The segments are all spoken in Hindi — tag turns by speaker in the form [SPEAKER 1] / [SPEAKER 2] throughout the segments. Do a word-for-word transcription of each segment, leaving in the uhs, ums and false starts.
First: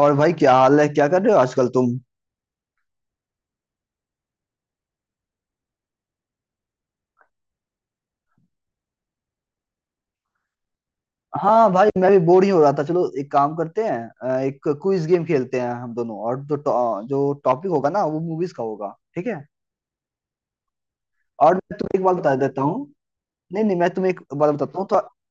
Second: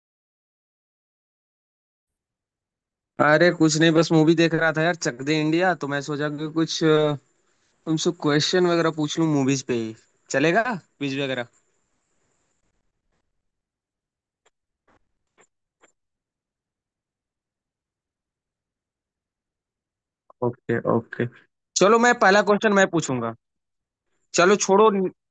[SPEAKER 1] और भाई, क्या हाल है? क्या कर रहे हो आजकल तुम?
[SPEAKER 2] अरे कुछ नहीं, बस मूवी देख रहा था यार, चक दे इंडिया। तो मैं सोचा कि कुछ अ, तुमसे क्वेश्चन वगैरह पूछ लूं, मूवीज पे ही। चलेगा क्विज वगैरह?
[SPEAKER 1] हाँ भाई, मैं भी बोर ही हो रहा था। चलो, एक काम करते हैं। अ, एक क्विज गेम खेलते हैं हम दोनों, और जो टॉ- जो टॉपिक होगा ना, वो मूवीज का होगा, ठीक है।
[SPEAKER 2] Okay okay.
[SPEAKER 1] और मैं तुम्हें
[SPEAKER 2] चलो
[SPEAKER 1] एक
[SPEAKER 2] मैं
[SPEAKER 1] बात बता
[SPEAKER 2] पहला
[SPEAKER 1] देता
[SPEAKER 2] क्वेश्चन
[SPEAKER 1] हूँ।
[SPEAKER 2] मैं पूछूंगा।
[SPEAKER 1] नहीं नहीं, मैं तुम्हें एक बात
[SPEAKER 2] चलो
[SPEAKER 1] बताता हूँ
[SPEAKER 2] छोड़ो।
[SPEAKER 1] तो।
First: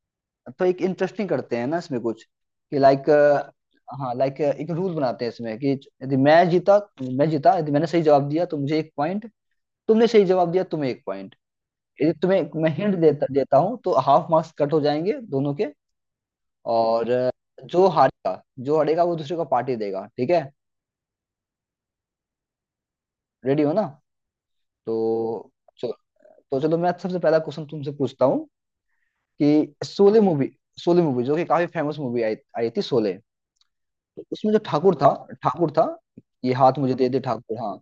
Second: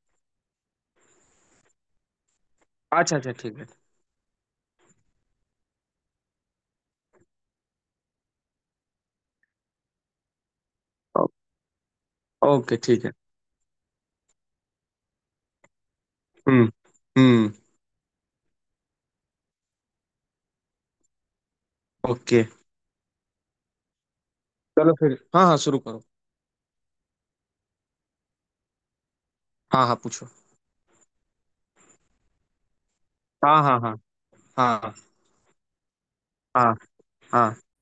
[SPEAKER 1] तो एक इंटरेस्टिंग करते हैं ना इसमें कुछ, कि लाइक।
[SPEAKER 2] अच्छा अच्छा, ठीक है।
[SPEAKER 1] हाँ लाइक, एक रूल बनाते हैं इसमें कि यदि मैं जीता, मैं जीता यदि मैंने सही जवाब दिया तो मुझे एक पॉइंट। तुमने सही जवाब दिया, तुम्हें एक
[SPEAKER 2] ओ-
[SPEAKER 1] पॉइंट। यदि तुम्हें मैं
[SPEAKER 2] ओके
[SPEAKER 1] हिंट
[SPEAKER 2] ठीक है।
[SPEAKER 1] देता देता हूँ तो हाफ मार्क्स कट हो जाएंगे दोनों के।
[SPEAKER 2] हम्म।
[SPEAKER 1] और अ,
[SPEAKER 2] हम्म।
[SPEAKER 1] जो हारेगा, जो हारेगा वो दूसरे को पार्टी देगा, ठीक है।
[SPEAKER 2] ओके।
[SPEAKER 1] रेडी हो ना?
[SPEAKER 2] चलो फिर, हाँ
[SPEAKER 1] तो
[SPEAKER 2] हाँ शुरू
[SPEAKER 1] चलो
[SPEAKER 2] करो।
[SPEAKER 1] तो चलो मैं सबसे पहला क्वेश्चन तुमसे पूछता हूँ कि
[SPEAKER 2] हाँ हाँ
[SPEAKER 1] शोले
[SPEAKER 2] पूछो।
[SPEAKER 1] मूवी शोले मूवी जो कि काफी फेमस मूवी आई आई थी, शोले।
[SPEAKER 2] हाँ हाँ हाँ।
[SPEAKER 1] तो उसमें जो
[SPEAKER 2] हाँ।
[SPEAKER 1] ठाकुर था, ठाकुर था, ये
[SPEAKER 2] हाँ।
[SPEAKER 1] हाथ मुझे दे दे
[SPEAKER 2] हाँ।
[SPEAKER 1] ठाकुर, हाँ।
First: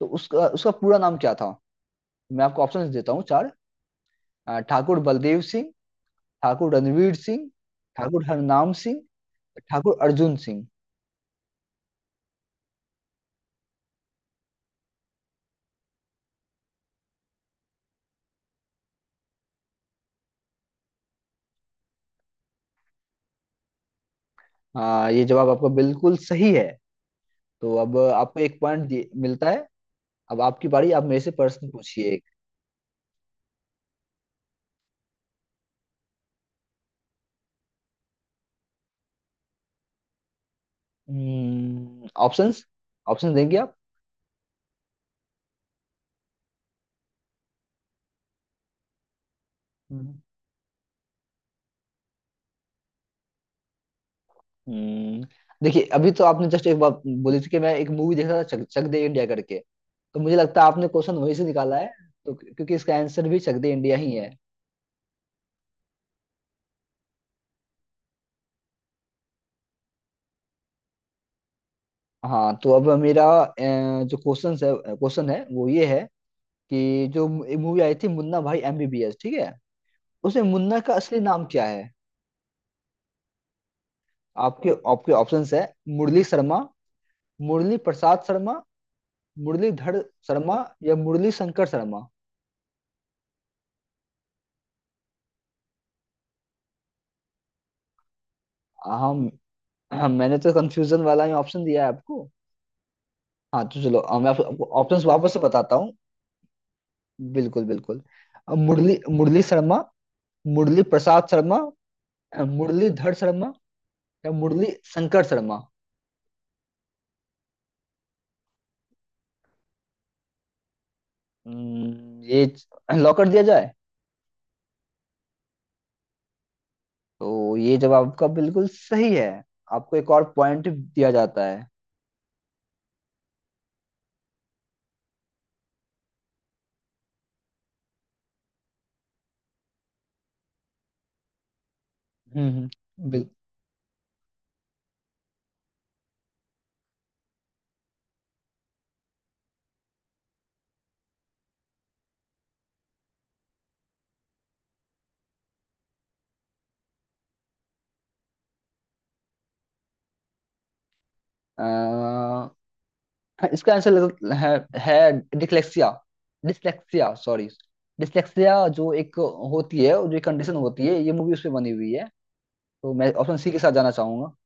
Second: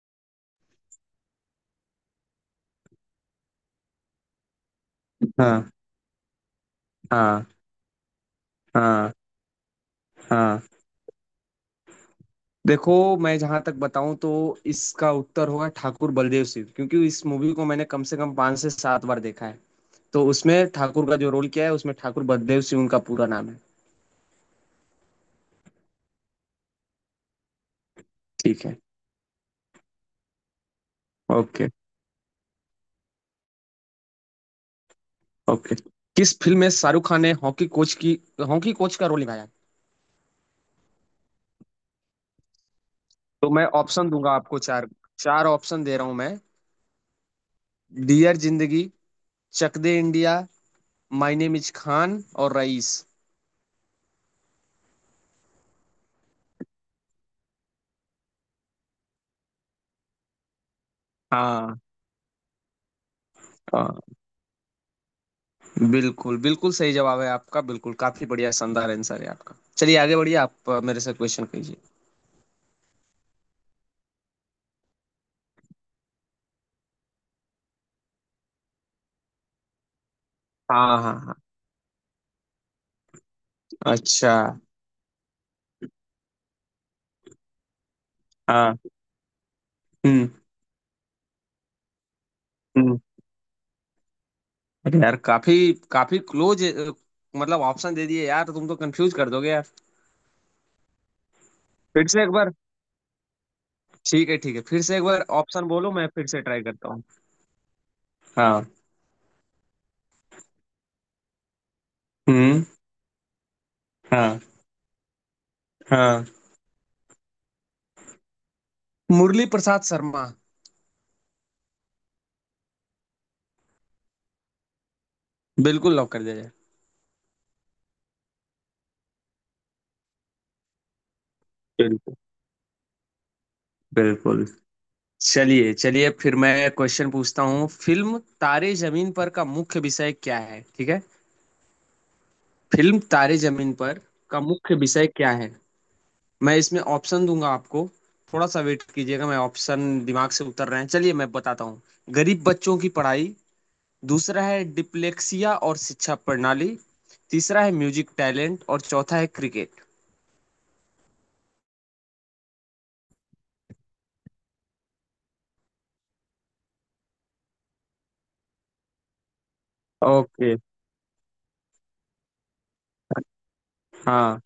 [SPEAKER 1] तो उसका उसका पूरा नाम क्या था? मैं आपको ऑप्शन देता हूँ चार। अ, ठाकुर बलदेव सिंह,
[SPEAKER 2] हाँ।
[SPEAKER 1] ठाकुर रणवीर
[SPEAKER 2] हाँ।
[SPEAKER 1] सिंह, ठाकुर हरनाम सिंह,
[SPEAKER 2] हाँ।
[SPEAKER 1] ठाकुर अर्जुन
[SPEAKER 2] हाँ।
[SPEAKER 1] सिंह।
[SPEAKER 2] देखो, मैं जहां तक बताऊं तो इसका उत्तर होगा ठाकुर बलदेव सिंह, क्योंकि इस मूवी को मैंने कम से कम पांच से सात बार देखा है। तो उसमें ठाकुर का जो रोल किया है उसमें ठाकुर बलदेव सिंह उनका पूरा नाम है।
[SPEAKER 1] हाँ, ये जवाब आपका बिल्कुल सही है। तो अब आपको एक
[SPEAKER 2] ठीक है।
[SPEAKER 1] पॉइंट मिलता है। अब आपकी बारी, आप मेरे से प्रश्न
[SPEAKER 2] ओके
[SPEAKER 1] पूछिए एक।
[SPEAKER 2] ओके। किस फिल्म में शाहरुख खान ने हॉकी कोच की, हॉकी कोच का रोल निभाया?
[SPEAKER 1] हम्म, ऑप्शंस ऑप्शन
[SPEAKER 2] तो
[SPEAKER 1] देंगे
[SPEAKER 2] मैं
[SPEAKER 1] आप?
[SPEAKER 2] ऑप्शन दूंगा आपको चार। चार ऑप्शन दे रहा हूं मैं। डियर जिंदगी, चक दे
[SPEAKER 1] हम्म।
[SPEAKER 2] India, my name is Khan और रईस।
[SPEAKER 1] हम्म। देखिए, अभी तो आपने जस्ट एक बात बोली थी कि मैं एक मूवी देख रहा था चक, चक दे इंडिया करके। तो मुझे लगता है आपने क्वेश्चन वहीं से निकाला
[SPEAKER 2] हाँ
[SPEAKER 1] है। तो क्योंकि इसका आंसर भी चक दे इंडिया ही है।
[SPEAKER 2] बिल्कुल, बिल्कुल सही जवाब है आपका, बिल्कुल काफ़ी बढ़िया शानदार आंसर है आपका। चलिए आगे बढ़िए, आप अ, मेरे से क्वेश्चन कीजिए।
[SPEAKER 1] हाँ, तो अब मेरा अ, जो क्वेश्चन है क्वेश्चन है वो ये है कि जो मूवी आई थी मुन्ना भाई एमबीबीएस, ठीक है, उसमें मुन्ना
[SPEAKER 2] हाँ,
[SPEAKER 1] का
[SPEAKER 2] हाँ,
[SPEAKER 1] असली
[SPEAKER 2] हाँ।
[SPEAKER 1] नाम क्या है?
[SPEAKER 2] अच्छा।
[SPEAKER 1] आपके आपके ऑप्शंस है मुरली शर्मा, मुरली प्रसाद शर्मा,
[SPEAKER 2] हाँ।
[SPEAKER 1] मुरलीधर
[SPEAKER 2] हुँ।
[SPEAKER 1] शर्मा, या मुरली शंकर शर्मा।
[SPEAKER 2] हुँ। अरे यार, काफ़ी काफ़ी क्लोज अ, मतलब ऑप्शन दे दिए यार, तुम तो कन्फ्यूज़
[SPEAKER 1] हम
[SPEAKER 2] कर दोगे यार।
[SPEAKER 1] हम मैंने तो कंफ्यूजन वाला ही ऑप्शन दिया है
[SPEAKER 2] फिर से
[SPEAKER 1] आपको।
[SPEAKER 2] एक बार।
[SPEAKER 1] हाँ, तो चलो, अ, मैं
[SPEAKER 2] ठीक है,
[SPEAKER 1] आपको
[SPEAKER 2] ठीक है,
[SPEAKER 1] आपको
[SPEAKER 2] फिर से एक
[SPEAKER 1] ऑप्शंस
[SPEAKER 2] बार
[SPEAKER 1] वापस से
[SPEAKER 2] ऑप्शन
[SPEAKER 1] बताता
[SPEAKER 2] बोलो,
[SPEAKER 1] हूँ।
[SPEAKER 2] मैं फिर से ट्राई करता हूँ।
[SPEAKER 1] बिल्कुल बिल्कुल। अ,
[SPEAKER 2] हाँ।
[SPEAKER 1] मुरली मुरली शर्मा, मुरली प्रसाद शर्मा, अ,
[SPEAKER 2] हुँ।
[SPEAKER 1] मुरलीधर शर्मा, या
[SPEAKER 2] हाँ।
[SPEAKER 1] मुरली शंकर शर्मा।
[SPEAKER 2] हाँ। मुरली प्रसाद शर्मा।
[SPEAKER 1] हम्म, ये लॉक कर दिया जाए?
[SPEAKER 2] बिल्कुल लॉक कर दिया जाए।
[SPEAKER 1] तो ये जवाब आपका बिल्कुल सही है। आपको एक और पॉइंट दिया जाता है।
[SPEAKER 2] बिल्कुल, बिल्कुल। चलिए चलिए फिर मैं क्वेश्चन पूछता हूँ। फिल्म तारे जमीन पर का मुख्य विषय क्या है, ठीक है?
[SPEAKER 1] हम्म हम्म,
[SPEAKER 2] फिल्म
[SPEAKER 1] बिल,
[SPEAKER 2] तारे जमीन पर का मुख्य विषय क्या है? मैं इसमें ऑप्शन दूंगा आपको। थोड़ा सा वेट कीजिएगा, मैं ऑप्शन दिमाग से उतर रहे हैं, चलिए मैं बताता हूँ। गरीब बच्चों की पढ़ाई, दूसरा है डिप्लेक्सिया और शिक्षा प्रणाली, तीसरा है म्यूजिक टैलेंट, और चौथा है क्रिकेट।
[SPEAKER 1] अ, हाँ, इसका आंसर है, है डिसलेक्सिया डिसलेक्सिया सॉरी डिसलेक्सिया, जो एक होती है, जो एक कंडीशन
[SPEAKER 2] ओके।
[SPEAKER 1] होती है, ये मूवी उसमें बनी हुई है। तो मैं ऑप्शन सी के साथ जाना चाहूंगा।
[SPEAKER 2] हाँ।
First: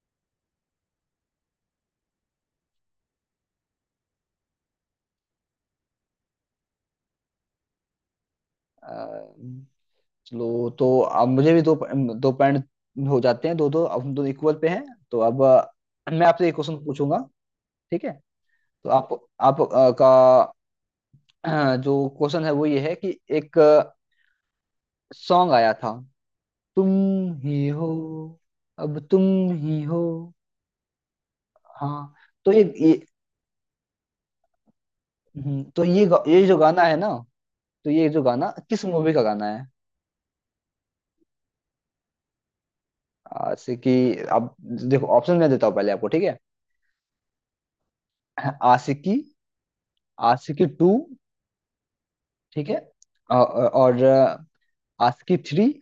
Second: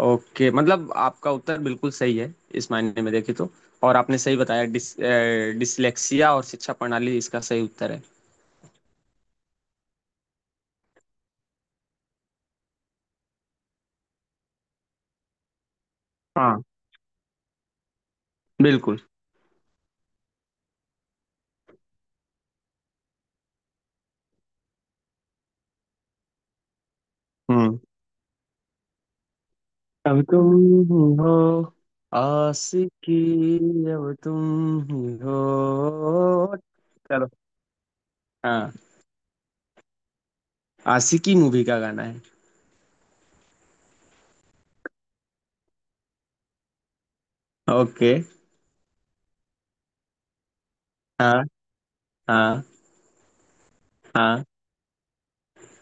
[SPEAKER 2] ओके, मतलब आपका उत्तर बिल्कुल सही है, इस मायने में देखें तो। और आपने सही बताया, डिस, अ, डिसलेक्सिया और शिक्षा प्रणाली इसका सही उत्तर है।
[SPEAKER 1] अ, चलो, तो अब मुझे भी दो, दो पॉइंट हो जाते हैं। दो दो, अब हम दोनों इक्वल पे हैं। तो अब अ, मैं आपसे एक
[SPEAKER 2] हाँ।
[SPEAKER 1] क्वेश्चन पूछूंगा, ठीक है। तो
[SPEAKER 2] बिल्कुल।
[SPEAKER 1] आप आप अ, का अ, जो क्वेश्चन है वो ये है कि एक सॉन्ग आया था, तुम ही
[SPEAKER 2] हम्म।
[SPEAKER 1] हो, अब तुम ही हो।
[SPEAKER 2] अब तुम हो।
[SPEAKER 1] हाँ। तो ये ये
[SPEAKER 2] आशिकी। अब तुम ही हो।
[SPEAKER 1] हम्म, तो ये गा- ये जो गाना है ना,
[SPEAKER 2] चलो।
[SPEAKER 1] तो ये जो गाना
[SPEAKER 2] हाँ,
[SPEAKER 1] किस मूवी का गाना है?
[SPEAKER 2] आशिकी मूवी का गाना है।
[SPEAKER 1] आ, जैसे कि आप, देखो, ऑप्शन मैं देता हूँ पहले आपको, ठीक है।
[SPEAKER 2] ओके।
[SPEAKER 1] आशिकी, आशिकी टू,
[SPEAKER 2] हाँ। हाँ।
[SPEAKER 1] ठीक है, अ- अ- और अ,
[SPEAKER 2] हाँ।
[SPEAKER 1] आशिकी थ्री,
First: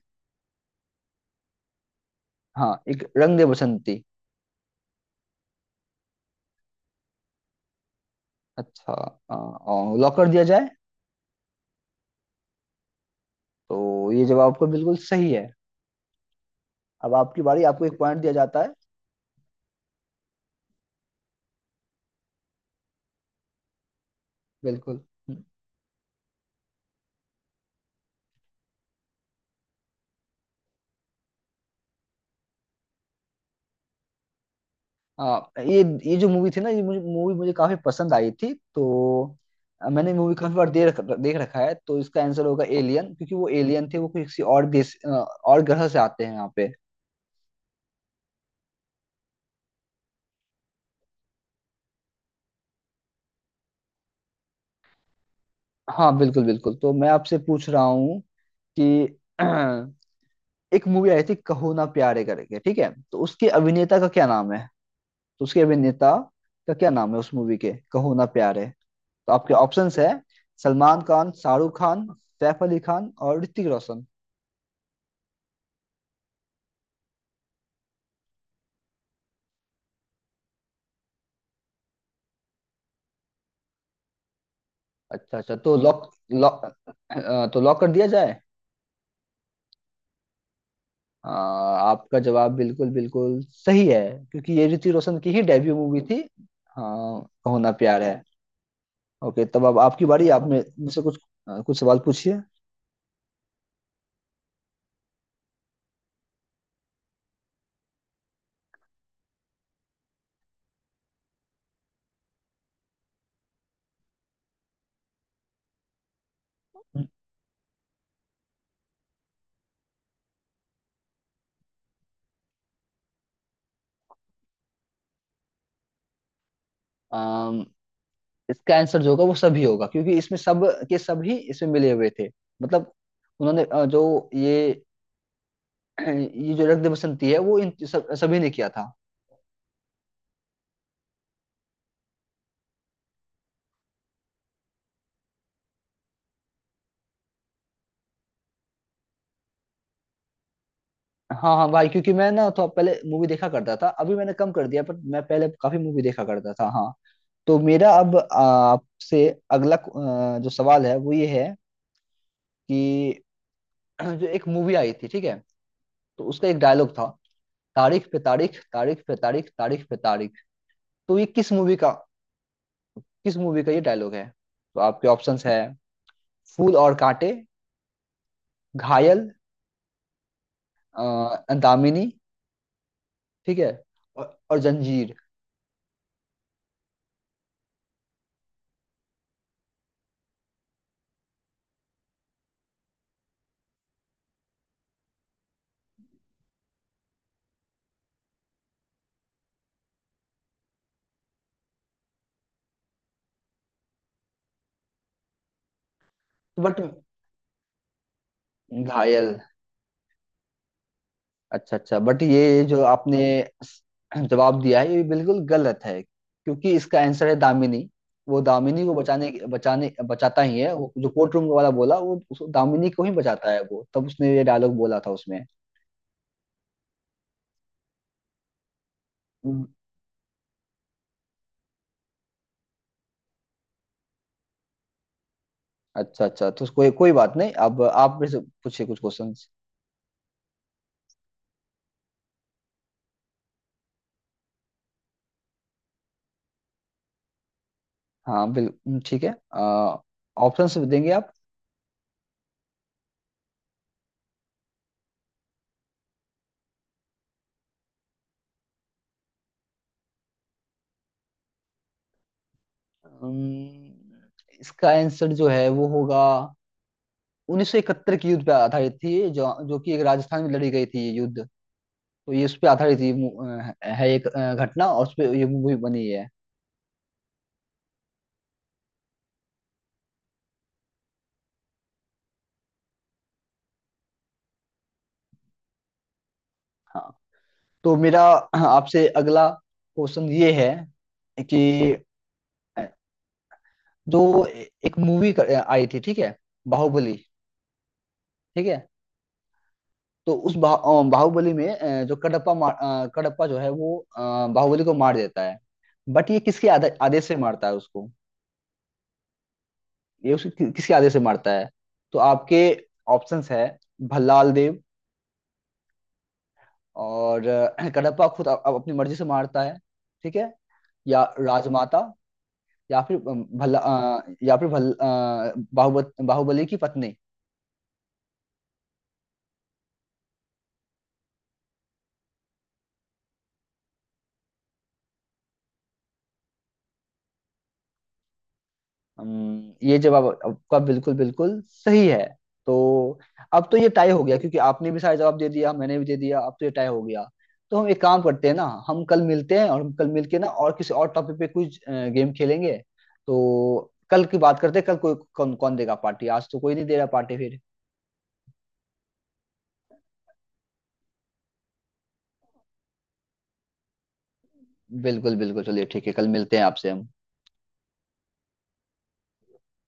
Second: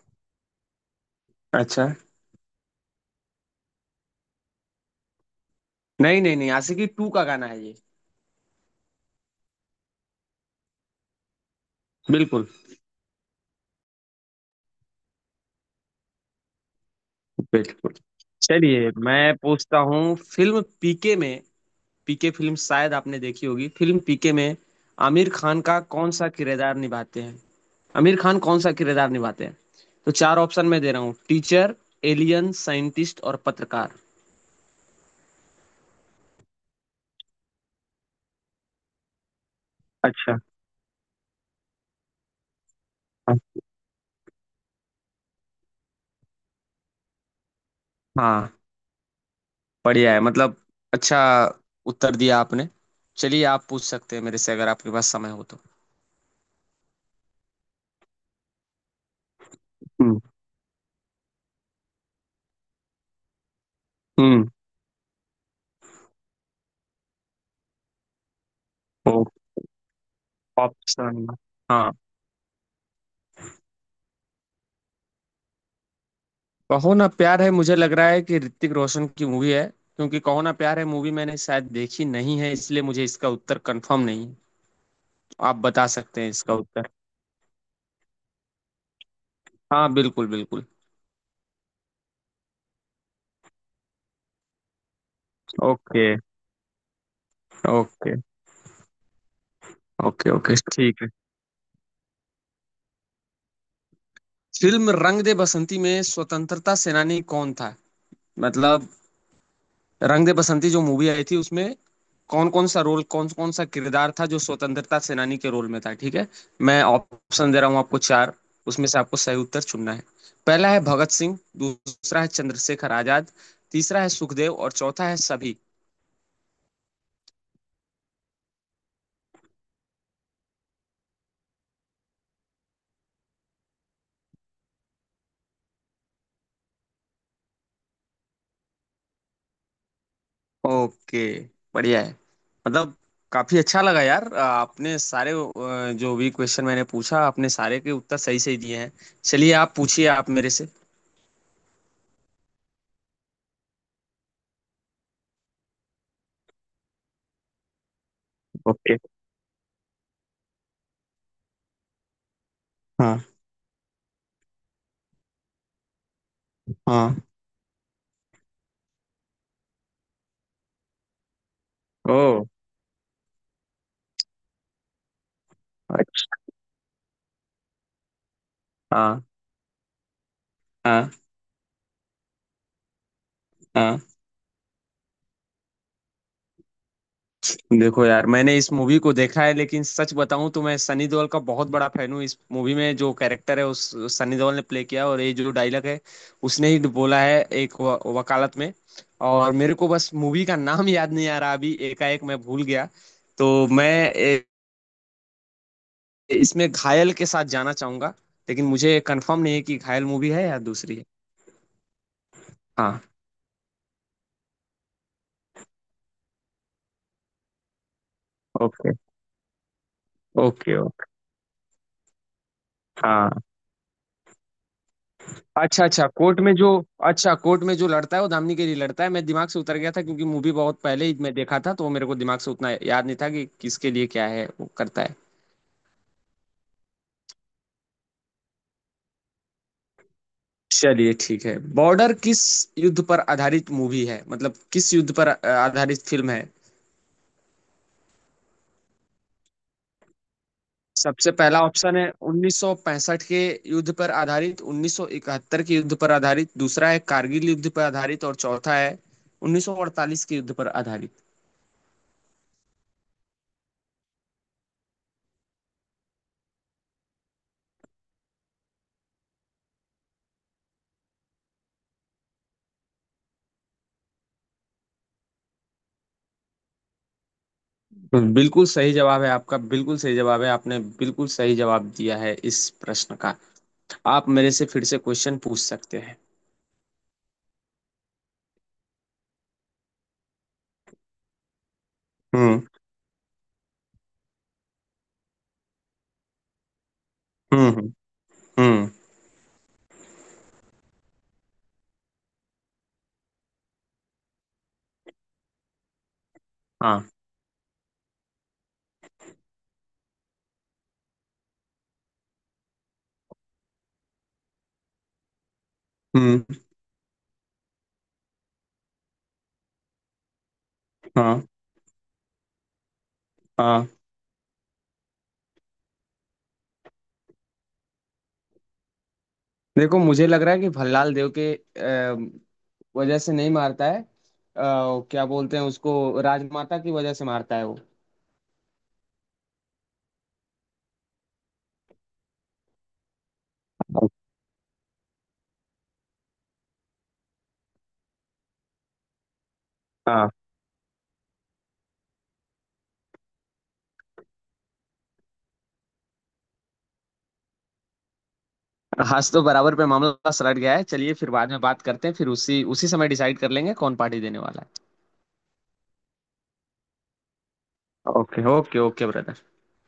[SPEAKER 2] अच्छा।
[SPEAKER 1] हाँ, एक रंग दे बसंती।
[SPEAKER 2] नहीं नहीं नहीं, आशिकी टू का गाना है ये।
[SPEAKER 1] अच्छा। अ, अ, लॉक कर दिया जाए?
[SPEAKER 2] बिल्कुल।
[SPEAKER 1] तो ये जवाब आपका बिल्कुल सही है। अब आपकी बारी, आपको
[SPEAKER 2] बिल्कुल।
[SPEAKER 1] एक पॉइंट दिया जाता है।
[SPEAKER 2] चलिए मैं पूछता हूँ, फिल्म पीके में, पीके फिल्म शायद आपने देखी होगी, फिल्म पीके में
[SPEAKER 1] बिल्कुल।
[SPEAKER 2] आमिर खान का कौन सा किरदार निभाते हैं? आमिर खान कौन सा किरदार निभाते हैं? तो चार ऑप्शन मैं दे रहा हूँ: टीचर, एलियन, साइंटिस्ट और पत्रकार।
[SPEAKER 1] आ, ये ये जो मूवी थी ना, ये मुझे मूवी मुझे काफी पसंद आई थी। तो अ, मैंने मूवी
[SPEAKER 2] अच्छा।
[SPEAKER 1] काफी बार देख देख रखा है, तो इसका आंसर होगा एलियन, क्योंकि
[SPEAKER 2] हाँ।
[SPEAKER 1] वो एलियन थे। वो किसी और देश अ, और ग्रह से आते हैं यहाँ पे।
[SPEAKER 2] हाँ, बढ़िया है मतलब, अच्छा उत्तर दिया आपने। चलिए आप पूछ सकते हैं मेरे से, अगर आपके पास समय हो तो।
[SPEAKER 1] हाँ बिल्कुल बिल्कुल, तो मैं आपसे पूछ रहा हूँ कि
[SPEAKER 2] हम्म।
[SPEAKER 1] एक मूवी आई थी कहो ना प्यारे करके, ठीक है। तो उसके अभिनेता का क्या
[SPEAKER 2] हम्म।
[SPEAKER 1] नाम है? तो उसके अभिनेता का क्या नाम है उस मूवी के, कहो ना प्यारे? तो
[SPEAKER 2] ओ।
[SPEAKER 1] आपके ऑप्शंस है सलमान
[SPEAKER 2] ऑप्शन।
[SPEAKER 1] खान, शाहरुख
[SPEAKER 2] हाँ।
[SPEAKER 1] खान, सैफ अली खान और ऋतिक रोशन।
[SPEAKER 2] कहो ना प्यार है, मुझे लग रहा है कि ऋतिक रोशन की मूवी है, क्योंकि कहो ना प्यार है मूवी मैंने शायद देखी नहीं है, इसलिए मुझे इसका उत्तर कंफर्म नहीं है।
[SPEAKER 1] अच्छा
[SPEAKER 2] तो
[SPEAKER 1] अच्छा,
[SPEAKER 2] आप
[SPEAKER 1] तो
[SPEAKER 2] बता
[SPEAKER 1] लॉक
[SPEAKER 2] सकते हैं इसका
[SPEAKER 1] लॉक
[SPEAKER 2] उत्तर।
[SPEAKER 1] तो लॉक कर दिया जाए?
[SPEAKER 2] हाँ बिल्कुल बिल्कुल।
[SPEAKER 1] आ, आपका जवाब बिल्कुल बिल्कुल सही है, क्योंकि ये ऋतिक रोशन की ही डेब्यू मूवी
[SPEAKER 2] ओके
[SPEAKER 1] थी। हाँ, कहो ना प्यार है।
[SPEAKER 2] ओके।
[SPEAKER 1] ओके, तब अब आपकी बारी।
[SPEAKER 2] ओके
[SPEAKER 1] आप
[SPEAKER 2] ओके।
[SPEAKER 1] मे- मुझसे
[SPEAKER 2] ठीक है।
[SPEAKER 1] कुछ, आ, कुछ सवाल पूछिए।
[SPEAKER 2] फिल्म रंग दे बसंती में स्वतंत्रता सेनानी कौन था? मतलब रंग दे बसंती जो मूवी आई थी, उसमें कौन कौन सा रोल, कौन कौन सा किरदार था जो स्वतंत्रता सेनानी के रोल में था, ठीक है? मैं ऑप्शन दे रहा हूँ आपको चार, उसमें से आपको सही उत्तर चुनना है। पहला है भगत सिंह, दूसरा है चंद्रशेखर आजाद, तीसरा है सुखदेव, और चौथा है सभी।
[SPEAKER 1] अम, इसका आंसर जो होगा वो सभी होगा, क्योंकि इसमें सब के सभी इसमें मिले हुए थे। मतलब उन्होंने अ, जो ये ये जो रक्त दे बसंती है, वो इन सब सभी ने किया था।
[SPEAKER 2] ओके, बढ़िया है मतलब, काफी अच्छा लगा यार। अ, आपने सारे अ, जो भी क्वेश्चन मैंने पूछा, आपने सारे के उत्तर सही सही दिए हैं। चलिए आप पूछिए आप मेरे से।
[SPEAKER 1] हाँ हाँ भाई, क्योंकि मैं ना तो पहले मूवी देखा करता था, अभी मैंने कम कर दिया, पर मैं पहले काफी मूवी देखा करता था, हाँ। तो मेरा अब, आ,
[SPEAKER 2] ओके।
[SPEAKER 1] आपसे अगला, आ, जो सवाल है वो ये है कि
[SPEAKER 2] हाँ।
[SPEAKER 1] जो एक मूवी आई थी, ठीक है, तो उसका एक डायलॉग था,
[SPEAKER 2] हाँ।
[SPEAKER 1] तारीख पे तारीख, तारीख पे तारीख, तारीख पे तारीख। तो ये किस मूवी का
[SPEAKER 2] ओ।
[SPEAKER 1] किस मूवी का ये डायलॉग है? तो आपके ऑप्शंस है
[SPEAKER 2] अच्छा।
[SPEAKER 1] फूल और कांटे, घायल,
[SPEAKER 2] हाँ। हाँ।
[SPEAKER 1] आ, दामिनी, ठीक है,
[SPEAKER 2] हाँ।
[SPEAKER 1] और, और जंजीर।
[SPEAKER 2] देखो यार, मैंने इस मूवी को देखा है, लेकिन सच बताऊं तो मैं सनी देओल का बहुत बड़ा फैन हूँ। इस मूवी में जो कैरेक्टर है उस उस सनी देओल ने प्ले किया, और ये जो डायलॉग है उसने ही बोला है, एक व, वकालत में। और मेरे को बस मूवी का नाम याद नहीं आ रहा, अभी एकाएक मैं भूल गया। तो मैं ए,
[SPEAKER 1] तो
[SPEAKER 2] इसमें
[SPEAKER 1] बट
[SPEAKER 2] घायल के साथ जाना चाहूंगा, लेकिन मुझे
[SPEAKER 1] घायल।
[SPEAKER 2] कंफर्म नहीं है कि घायल मूवी है या दूसरी है।
[SPEAKER 1] अच्छा अच्छा, बट ये जो
[SPEAKER 2] हाँ।
[SPEAKER 1] आपने जवाब दिया है ये बिल्कुल गलत है, क्योंकि इसका आंसर है दामिनी। वो दामिनी
[SPEAKER 2] ओके
[SPEAKER 1] को बचाने बचाने बचाता ही है।
[SPEAKER 2] ओके।
[SPEAKER 1] वो जो
[SPEAKER 2] ओके।
[SPEAKER 1] कोर्ट रूम वाला बोला, वो उस दामिनी को ही
[SPEAKER 2] हाँ।
[SPEAKER 1] बचाता है। वो तब उसने ये डायलॉग बोला था उसमें।
[SPEAKER 2] अच्छा अच्छा, कोर्ट में जो, अच्छा कोर्ट में जो लड़ता है वो धामनी के लिए लड़ता है। मैं दिमाग से
[SPEAKER 1] हम्म,
[SPEAKER 2] उतर गया था क्योंकि मूवी बहुत पहले ही मैं देखा था, तो मेरे को दिमाग से उतना याद नहीं था कि किसके लिए क्या है वो करता है।
[SPEAKER 1] अच्छा अच्छा, तो कोई कोई बात नहीं। अब आप मेरे से पूछिए कुछ क्वेश्चंस।
[SPEAKER 2] चलिए ठीक है। बॉर्डर किस युद्ध पर आधारित मूवी है, मतलब किस युद्ध पर अ, आधारित फिल्म है?
[SPEAKER 1] हाँ बिल्कुल, ठीक है, ऑप्शंस देंगे आप?
[SPEAKER 2] सबसे पहला ऑप्शन है उन्नीस सौ पैंसठ के युद्ध पर आधारित, उन्नीस सौ इकहत्तर के युद्ध पर आधारित दूसरा है, कारगिल युद्ध पर आधारित, और चौथा है उन्नीस सौ अड़तालीस के युद्ध पर आधारित।
[SPEAKER 1] अम्म, इसका आंसर जो है वो होगा उन्नीस सौ इकहत्तर के युद्ध पे आधारित थी, जो जो कि एक राजस्थान में लड़ी गई थी ये युद्ध। तो ये उस पे आधारित ये मू- अ, है, एक अ, घटना, और उस पे ये मूवी बनी है।
[SPEAKER 2] बिल्कुल सही जवाब है आपका, बिल्कुल सही जवाब है, आपने बिल्कुल सही जवाब दिया है इस प्रश्न का। आप मेरे से फिर से क्वेश्चन पूछ सकते हैं।
[SPEAKER 1] हाँ, तो मेरा, हाँ, आपसे अगला क्वेश्चन ये है कि
[SPEAKER 2] हम्म।
[SPEAKER 1] जो एक मूवी आई थी, ठीक है, बाहुबली,
[SPEAKER 2] हम्म। हम्म।
[SPEAKER 1] ठीक है,
[SPEAKER 2] हम्म।
[SPEAKER 1] तो उस बा, अ, बाहुबली में अ, जो कडप्पा, मार अ, कडप्पा जो है वो अ, बाहुबली को मार देता है। बट ये किसके आदे,
[SPEAKER 2] हाँ।
[SPEAKER 1] आदेश से मारता है उसको? ये उसके कि, किसके आदेश से मारता है? तो आपके ऑप्शंस है भल्लाल देव,
[SPEAKER 2] हम्म।
[SPEAKER 1] और अ, कडप्पा खुद अ- अ- अपनी मर्जी से मारता है, ठीक है, या
[SPEAKER 2] हाँ।
[SPEAKER 1] राजमाता, या फिर अम, भल्ला
[SPEAKER 2] हाँ।
[SPEAKER 1] अ, या फिर भल बाहुबली बाहुबली की पत्नी।
[SPEAKER 2] देखो मुझे लग रहा है कि भल्लाल देव के अ, वजह से नहीं मारता है अ, क्या बोलते हैं उसको, राजमाता की वजह से मारता है वो।
[SPEAKER 1] अम, ये जवाब आपका बिल्कुल बिल्कुल सही है। तो अब तो ये टाई हो गया, क्योंकि आपने भी सारे जवाब दे दिया, मैंने भी दे दिया, अब तो ये टाई हो गया। तो हम एक काम करते हैं ना, हम कल मिलते हैं, और हम कल
[SPEAKER 2] हाँ।
[SPEAKER 1] मिलके ना, और किसी और टॉपिक पे कुछ गेम खेलेंगे। तो कल की बात करते हैं, कल कोई कौन कौन देगा पार्टी? आज तो कोई नहीं दे रहा पार्टी फिर।
[SPEAKER 2] आज तो बराबर पे मामला सलट गया है, चलिए फिर बाद में बात करते हैं, फिर उसी उसी समय डिसाइड कर लेंगे कौन पार्टी देने वाला
[SPEAKER 1] बिल्कुल बिल्कुल, चलिए ठीक है, कल मिलते हैं आपसे हम।
[SPEAKER 2] है। Okay okay okay brother.